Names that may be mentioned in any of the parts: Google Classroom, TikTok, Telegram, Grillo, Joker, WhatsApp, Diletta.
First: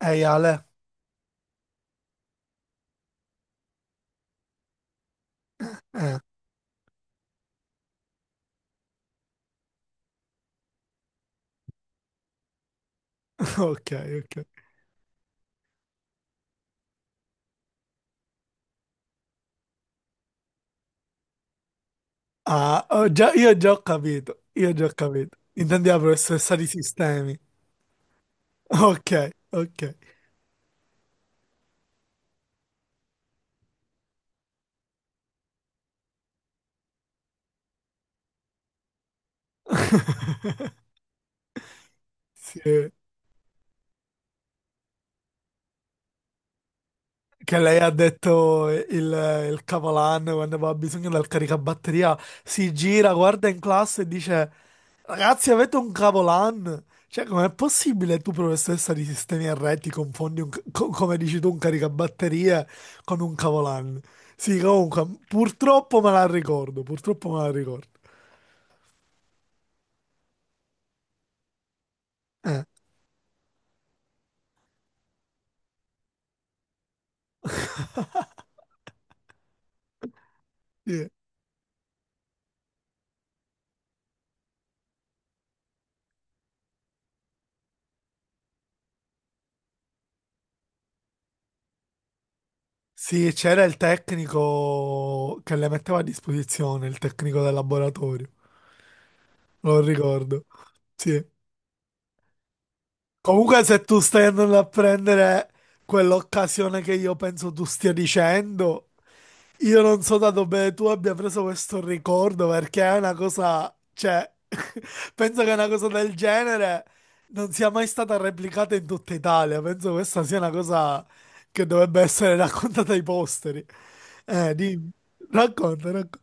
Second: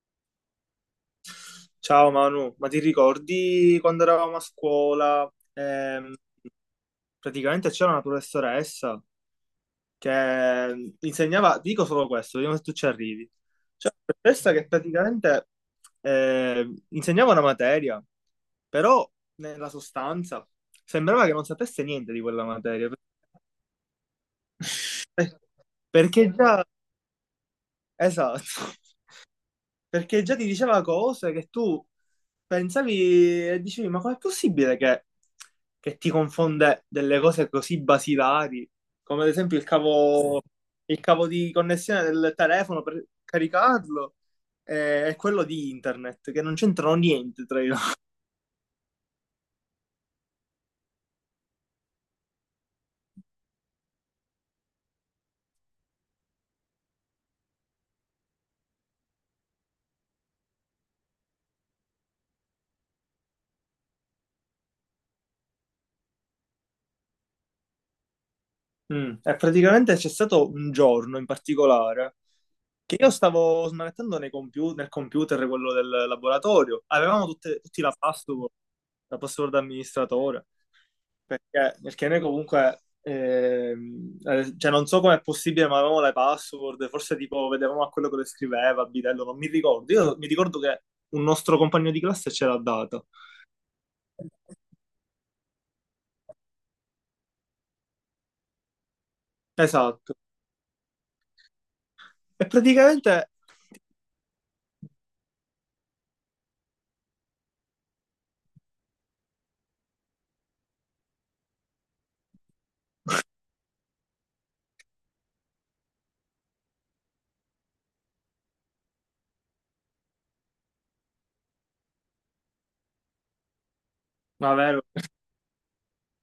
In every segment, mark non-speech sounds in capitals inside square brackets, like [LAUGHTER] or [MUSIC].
Ehi Ale? Ciao Manu, ma ti ricordi quando eravamo a scuola? Eh, Praticamente c'era una professoressa che insegnava, dico solo questo, vediamo se tu ci arrivi. [LAUGHS] ok, C'era una ok. professoressa che praticamente insegnava una materia, però nella sostanza sembrava che non sapesse niente di quella Ah, materia. ho già- io già ho capito, io già ho [LAUGHS] capito. Per- Intendi la Perché professoressa già, di sistemi. [LAUGHS] esatto, Ok, ok. perché già ti diceva cose che tu pensavi e dicevi, ma com'è possibile che ti confonde delle cose così basilari, come ad esempio il cavo di connessione del telefono Sì, per caricarlo e quello di internet, che non c'entrano niente che tra i lei loro. ha [LAUGHS] detto il capolanno quando aveva bisogno del caricabatteria, si gira, guarda in classe e dice: ragazzi, avete un cavolan? Cioè, com'è possibile tu, professoressa di sistemi RT, ti confondi, un, ca- co- come dici tu, un caricabatterie con un cavolan? Sì, comunque, purtroppo me la ricordo, purtroppo me la ricordo. Mm. E praticamente c'è stato un giorno in particolare Eh, che io stavo smanettando nel computer quello del laboratorio, tutti la password da amministratore. sì. Perché noi comunque, cioè non so com'è possibile, ma avevamo le password, forse tipo vedevamo a quello che le scriveva, a bidello, non mi ricordo. Io mi ricordo che un nostro compagno di classe ce l'ha data. Sì, c'era il tecnico che le metteva a disposizione, il tecnico del laboratorio, lo Esatto. ricordo. Sì. E praticamente, Comunque, se tu stai andando a prendere quell'occasione che io penso tu stia dicendo... Io non so da dove tu abbia preso questo ricordo perché è una cosa, cioè, [LAUGHS] penso che una cosa del genere non sia mai stata replicata in tutta Italia. Penso questa sia una cosa che dovrebbe essere [LAUGHS] raccontata ai posteri. Ma vero, Dimmi. Racconta, racconta.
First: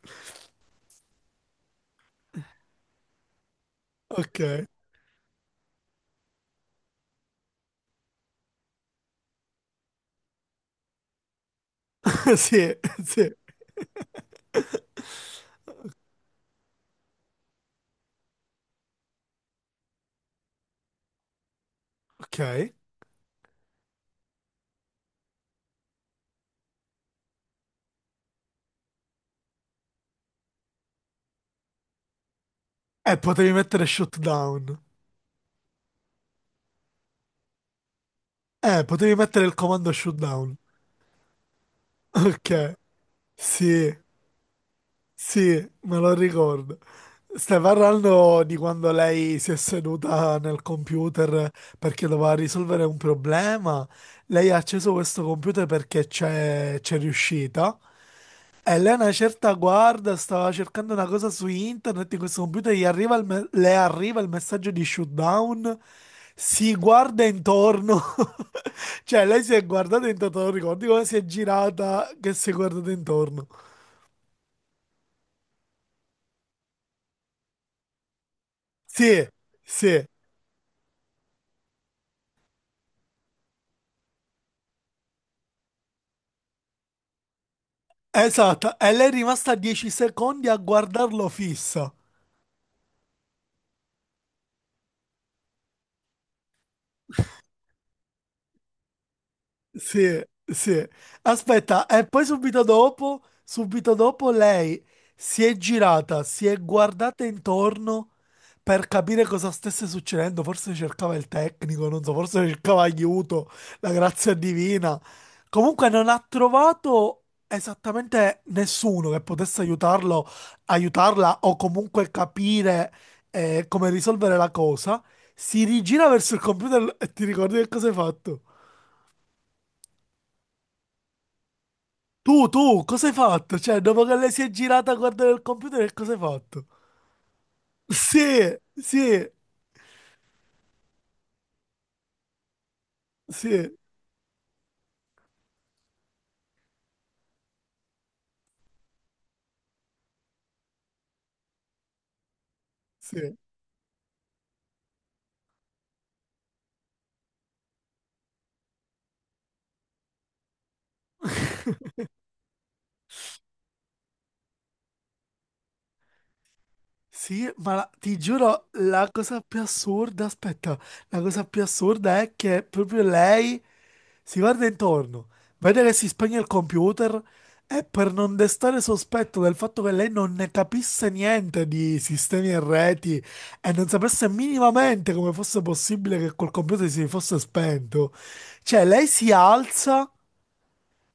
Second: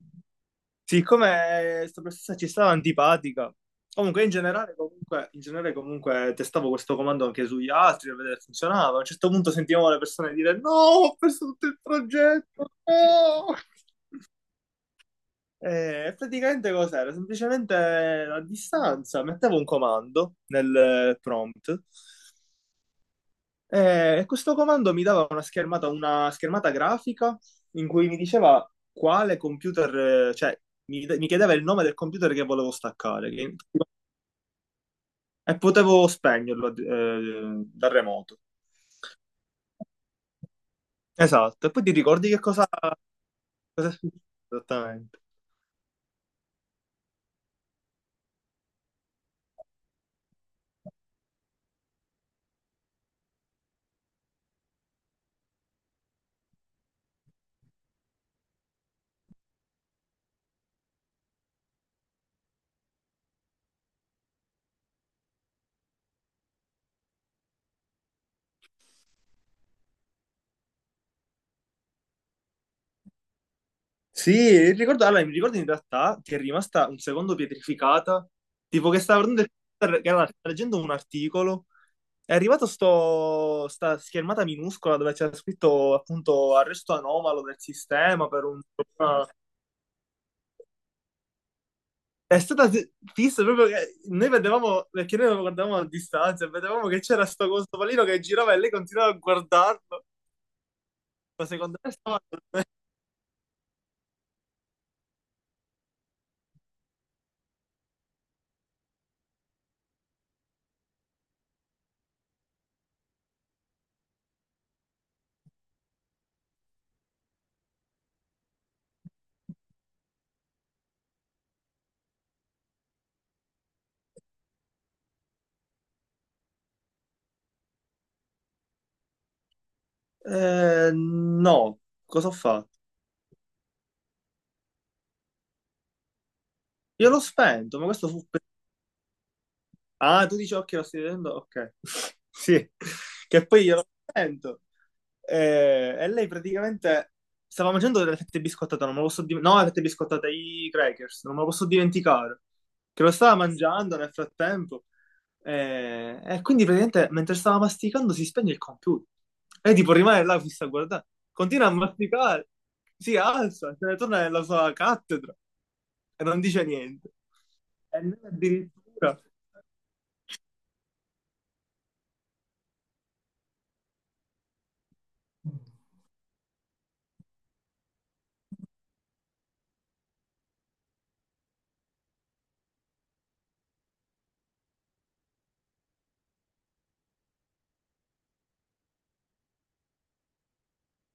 siccome questa professoressa ci stava antipatica, comunque in Ok, generale, comunque, in generale comunque testavo questo comando anche sugli altri per vedere se funzionava. A un certo punto sentivamo le persone dire no, ho perso tutto il [LAUGHS] progetto, sì, sì, no! E praticamente cos'era? Semplicemente a distanza mettevo un comando nel prompt, ok. E questo comando mi dava una schermata grafica in cui mi diceva quale computer, cioè mi chiedeva il nome del computer che volevo Potevi mettere shutdown. e potevo spegnerlo da remoto. Potevi mettere il comando shutdown. Esatto, e poi ti ricordi che cosa Ok, cosa è sì, successo esattamente? sì, me lo ricordo. Stai parlando di quando lei si è seduta nel computer perché doveva risolvere un problema. Lei ha acceso questo computer perché c'è riuscita. E lei a una certa guarda, stava cercando una cosa su internet, in questo computer gli arriva il me- le arriva il messaggio di shutdown, si guarda intorno, [LAUGHS] cioè lei si è guardata intorno, non ricordi come si è girata che si è guardata intorno. Sì, ricordo, allora, mi ricordo in realtà che è rimasta un secondo pietrificata, tipo che stava Sì, guardando sì. Stava leggendo un articolo, è arrivata sta schermata minuscola dove c'era scritto appunto arresto anomalo del sistema per un Esatto, e lei è problema. rimasta 10 secondi a guardarlo fissa. È stata fi- Fissa proprio che noi vedevamo, perché noi lo guardavamo a distanza, e vedevamo che c'era questo pallino che girava e lei continuava a guardarlo, Sì, sì. ma secondo Aspetta, me e stava... poi subito dopo lei si è girata, si è guardata intorno per capire cosa stesse succedendo. Forse cercava il tecnico, non so, forse cercava aiuto, la grazia divina. Comunque non ha trovato esattamente nessuno che potesse aiutarlo, aiutarla o comunque capire come risolvere la cosa. Si rigira verso il computer e ti ricordi che cosa hai fatto? No, cosa ho Tu, fatto? tu, cosa hai fatto? Cioè, dopo che lei si è girata a guardare il computer, che cosa hai fatto? Io l'ho spento, ma questo fu... Sì, sì, Ah, tu dici occhio, lo stai vedendo? Ok. [LAUGHS] Sì, che poi sì, io lo sento. Lei praticamente stava mangiando delle fette biscottate, non me lo posso dimenticare. No, le fette biscottate, i crackers, non me lo posso dimenticare. Che lo sì. stava mangiando nel frattempo. Quindi praticamente mentre stava masticando si spegne il computer. E tipo rimane là fissa a guardare. Continua a masticare. Si alza, se ne torna nella sua cattedra e non dice niente. Sì, ma la- E ti noi giuro, la addirittura. cosa più assurda, aspetta, la cosa più assurda è che proprio lei si guarda intorno, vede che si spegne il computer e per non destare sospetto del fatto che lei non ne capisse niente di sistemi e reti e non sapesse minimamente come fosse possibile che quel computer si fosse spento, cioè lei si alza.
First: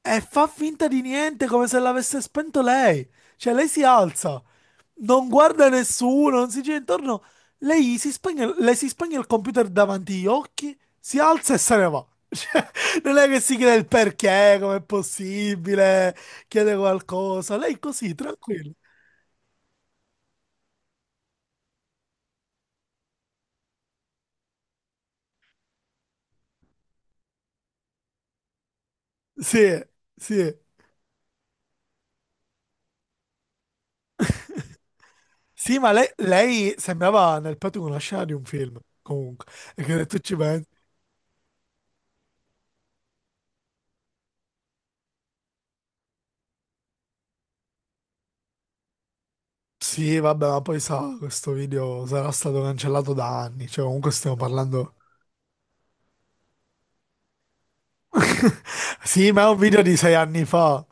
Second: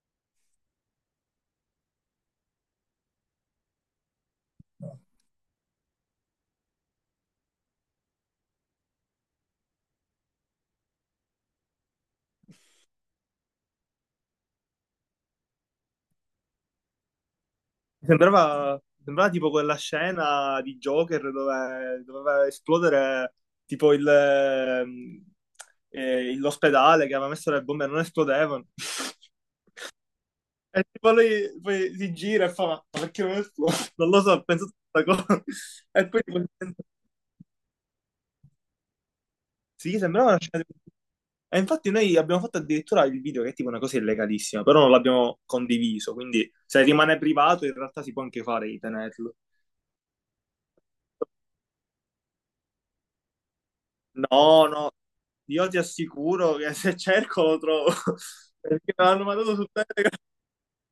E fa finta di niente come se l'avesse spento lei. Cioè, lei si alza, non guarda nessuno, non si gira intorno. Lei si spegne, le si spegne il computer davanti agli occhi, si alza e se ne va. Non è che si chiede il perché, com'è possibile, chiede qualcosa. Lei Mi così, tranquilla. Sembrava, mi sembrava tipo quella scena di Joker dove doveva esplodere tipo l'ospedale che aveva messo le bombe e non esplodevano. [LAUGHS] Sì, sì. E tipo lui poi si gira e fa, ma perché non esplode? [LAUGHS] Non lo so, ho pensato a questa cosa. Sì, ma [LAUGHS] lei, E poi tipo, lei sembrava nel petto di una scena di un film, comunque. E sì, che tu sembrava ci una scena pensi. di... E infatti noi abbiamo fatto addirittura il video che è tipo una cosa illegalissima, però non l'abbiamo condiviso, quindi se rimane privato in realtà si può anche fare di tenerlo. Sì, vabbè, ma poi sa, questo video sarà stato cancellato da anni, cioè comunque stiamo No, no, parlando... io ti assicuro che se cerco lo trovo. [LAUGHS] Perché me [LAUGHS] l'hanno Sì, ma è mandato un su video di sei Telegram. anni fa.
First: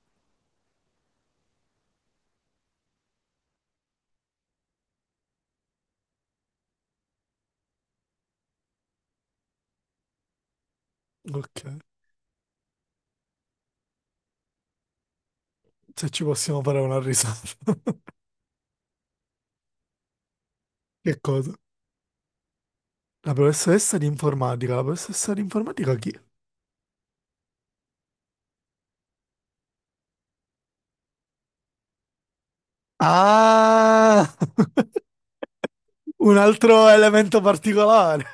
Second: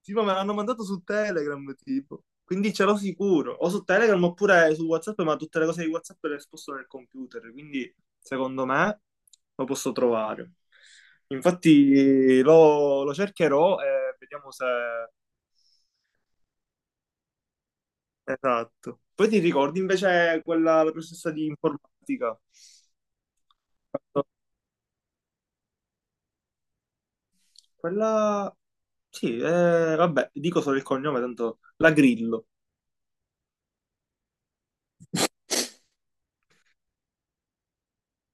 Sì, ma me l'hanno mandato su Telegram, tipo. Quindi ce l'ho sicuro. O su Telegram oppure su WhatsApp, ma tutte le cose di WhatsApp le sposto nel computer. Quindi, secondo me, lo posso trovare. Ok, Infatti, lo cercherò e vediamo se... se ci possiamo fare una risata. [LAUGHS] Esatto. Poi ti ricordi invece quella, la Che professoressa di cosa? informatica? La professoressa di informatica, la professoressa di informatica chi? Quella... Sì, vabbè, dico solo il cognome, tanto la Grillo. Ah, [LAUGHS] [LAUGHS] un altro elemento particolare.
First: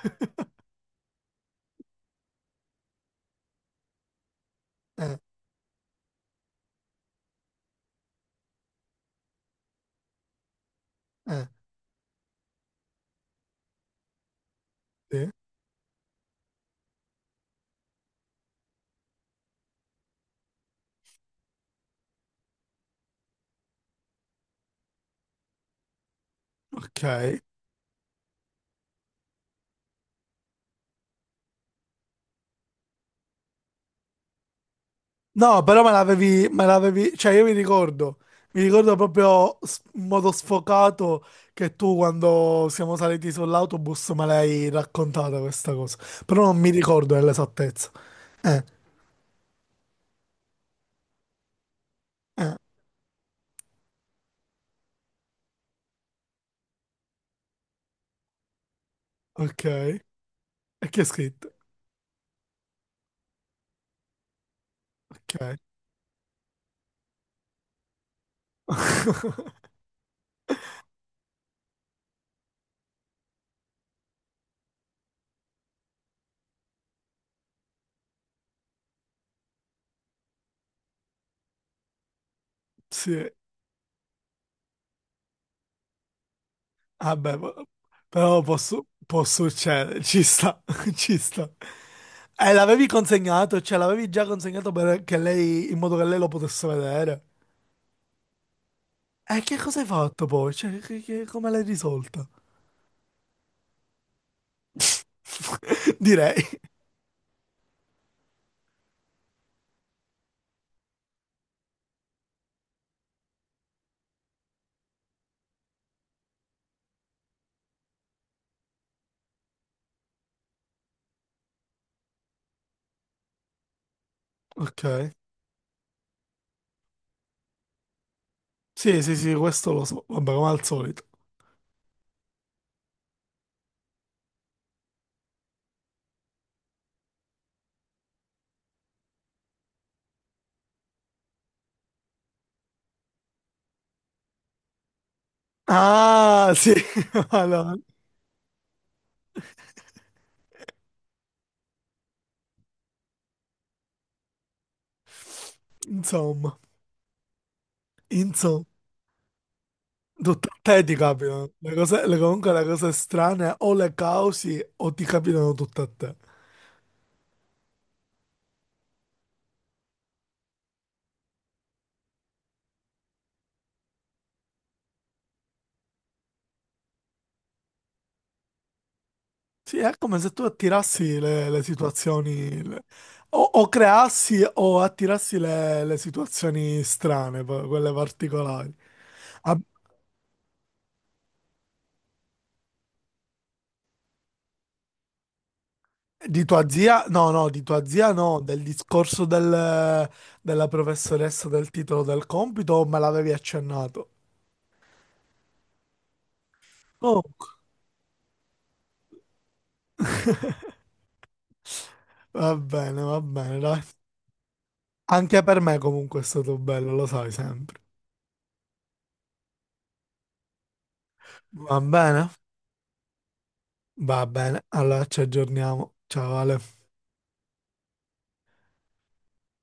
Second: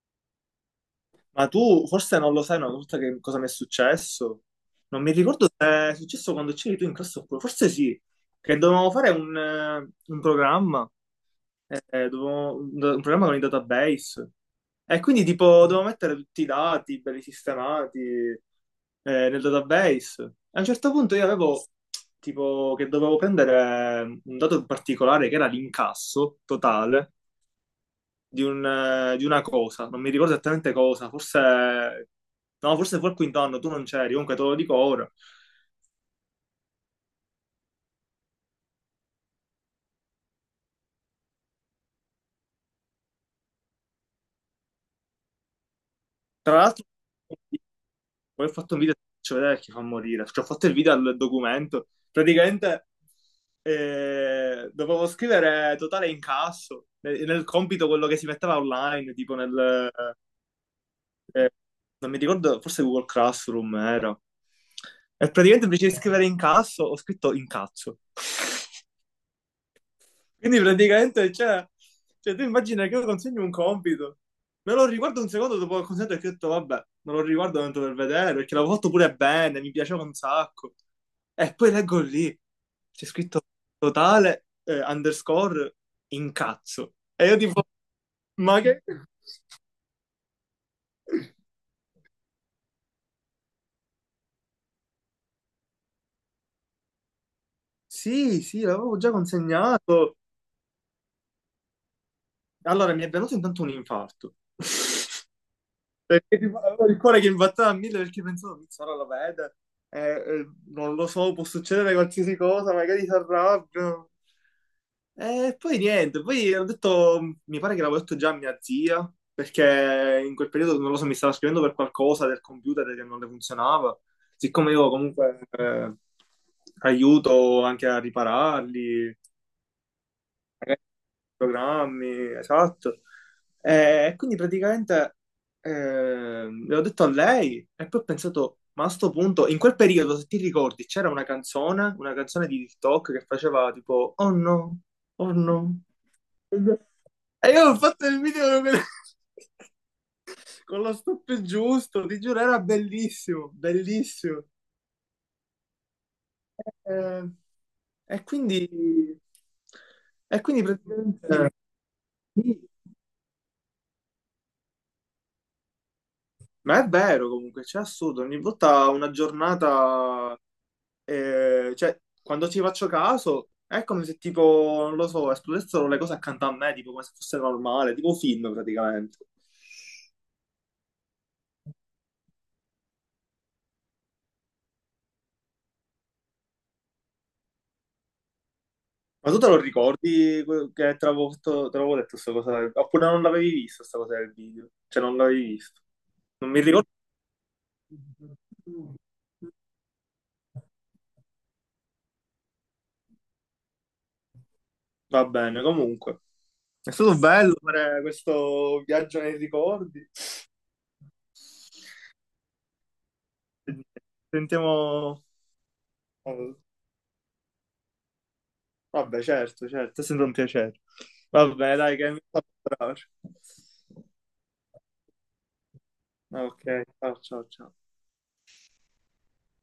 Ma tu forse non lo sai una volta che cosa mi è successo? Non mi Eh, ricordo se è successo quando c'eri tu in classe oppure, forse sì, che dovevamo fare un programma, eh, un programma con i database. E quindi sì. tipo dovevo mettere tutti i dati belli sistemati nel database. E a un certo punto io avevo tipo che dovevo prendere un dato particolare che era l'incasso Ok. totale di, di una cosa, non mi ricordo esattamente cosa, forse, no, forse fu al quinto anno, tu non c'eri, comunque te lo dico ora. No, però me l'avevi, cioè io mi ricordo proprio s- in modo sfocato che tu quando siamo saliti sull'autobus me l'hai raccontata questa cosa, però Tra non mi l'altro, ricordo nell'esattezza. poi ho Eh, fatto un video, faccio vedere chi fa morire, cioè, ho fatto il video al documento, eh, praticamente dovevo scrivere totale incasso, nel compito quello che si metteva online, tipo ok. nel... E che è eh, scritto? non mi ricordo, forse Google Classroom era. E Ok, praticamente invece di scrivere incasso, ho scritto incazzo. [LAUGHS] Quindi praticamente, cioè, tu immagina che io consegno un compito, me lo riguardo un secondo dopo che ho consegnato e che ho detto, vabbè, me lo riguardo tanto per vedere, perché l'avevo fatto pure bene, mi piaceva un sacco. E poi leggo lì, c'è sì, scritto totale, underscore, incazzo. E io vabbè, tipo, po- però ma che... posso, può succedere, ci sta, [LAUGHS] ci sta. [CLEARS THROAT] E l'avevi consegnato, cioè l'avevi già consegnato perché lei, in modo che lei lo potesse vedere. Sì, sì, l'avevo già E che cosa hai consegnato. fatto poi? Cioè, che- come l'hai risolta? Allora, mi è venuto intanto un infarto. Direi. Perché tipo, avevo il cuore che imbatteva a mille perché pensavo, "Pizzo, ora lo vede, eh, non lo so, può succedere qualsiasi cosa, magari si arrabbia. E poi niente, poi ho detto, mi pare che l'avevo detto già a mia zia, perché in quel periodo, non lo so, mi stava scrivendo per qualcosa del computer che non le funzionava. Siccome io Ok. comunque aiuto anche a Sì, sì, ripararli, sì, questo lo so. Vabbè, come al solito. programmi, esatto. E quindi praticamente l'ho detto a lei e poi ho pensato, ma a sto punto, in quel periodo, se ti ricordi, c'era una canzone di TikTok che faceva tipo, oh no, oh no. Ah, sì. [LAUGHS] E io Allora, ho fatto il video con, [LAUGHS] con lo stop giusto, ti giuro, era bellissimo, bellissimo. insomma, Eh, e insomma, quindi, e tutto a quindi te ti capitano. praticamente... Le cose, le- comunque le Sì. cose strane o le causi o ti capitano tutte a te. Ma è vero comunque, c'è assurdo, ogni volta una giornata, cioè quando ci faccio caso è come se tipo, non lo so, esplodessero le cose accanto a me, tipo come se fosse normale, tipo un film praticamente. Sì, è come se tu attirassi le situazioni, le- o creassi o attirassi le situazioni strane, poi, quelle particolari. Ma tu te lo ricordi que- che te l'avevo fatto- te l'avevo detto questa cosa? Oppure non l'avevi vista questa cosa del video? Cioè non l'avevi visto? Di Non mi tua ricordo. zia? No, no, di tua zia no, del discorso del- della professoressa del titolo del compito o me l'avevi accennato? Va bene, comunque. È stato Comunque, bello fare questo viaggio nei ricordi. Va bene, dai. Sentiamo... Anche per me comunque è Oh, stato bello, lo sai sempre. vabbè, certo, certo, è sempre un piacere. Vabbè, Va dai, che mi bene? fa bravo. Va bene, allora ci aggiorniamo. Ciao Ale. Ok, ciao, ciao, ciao.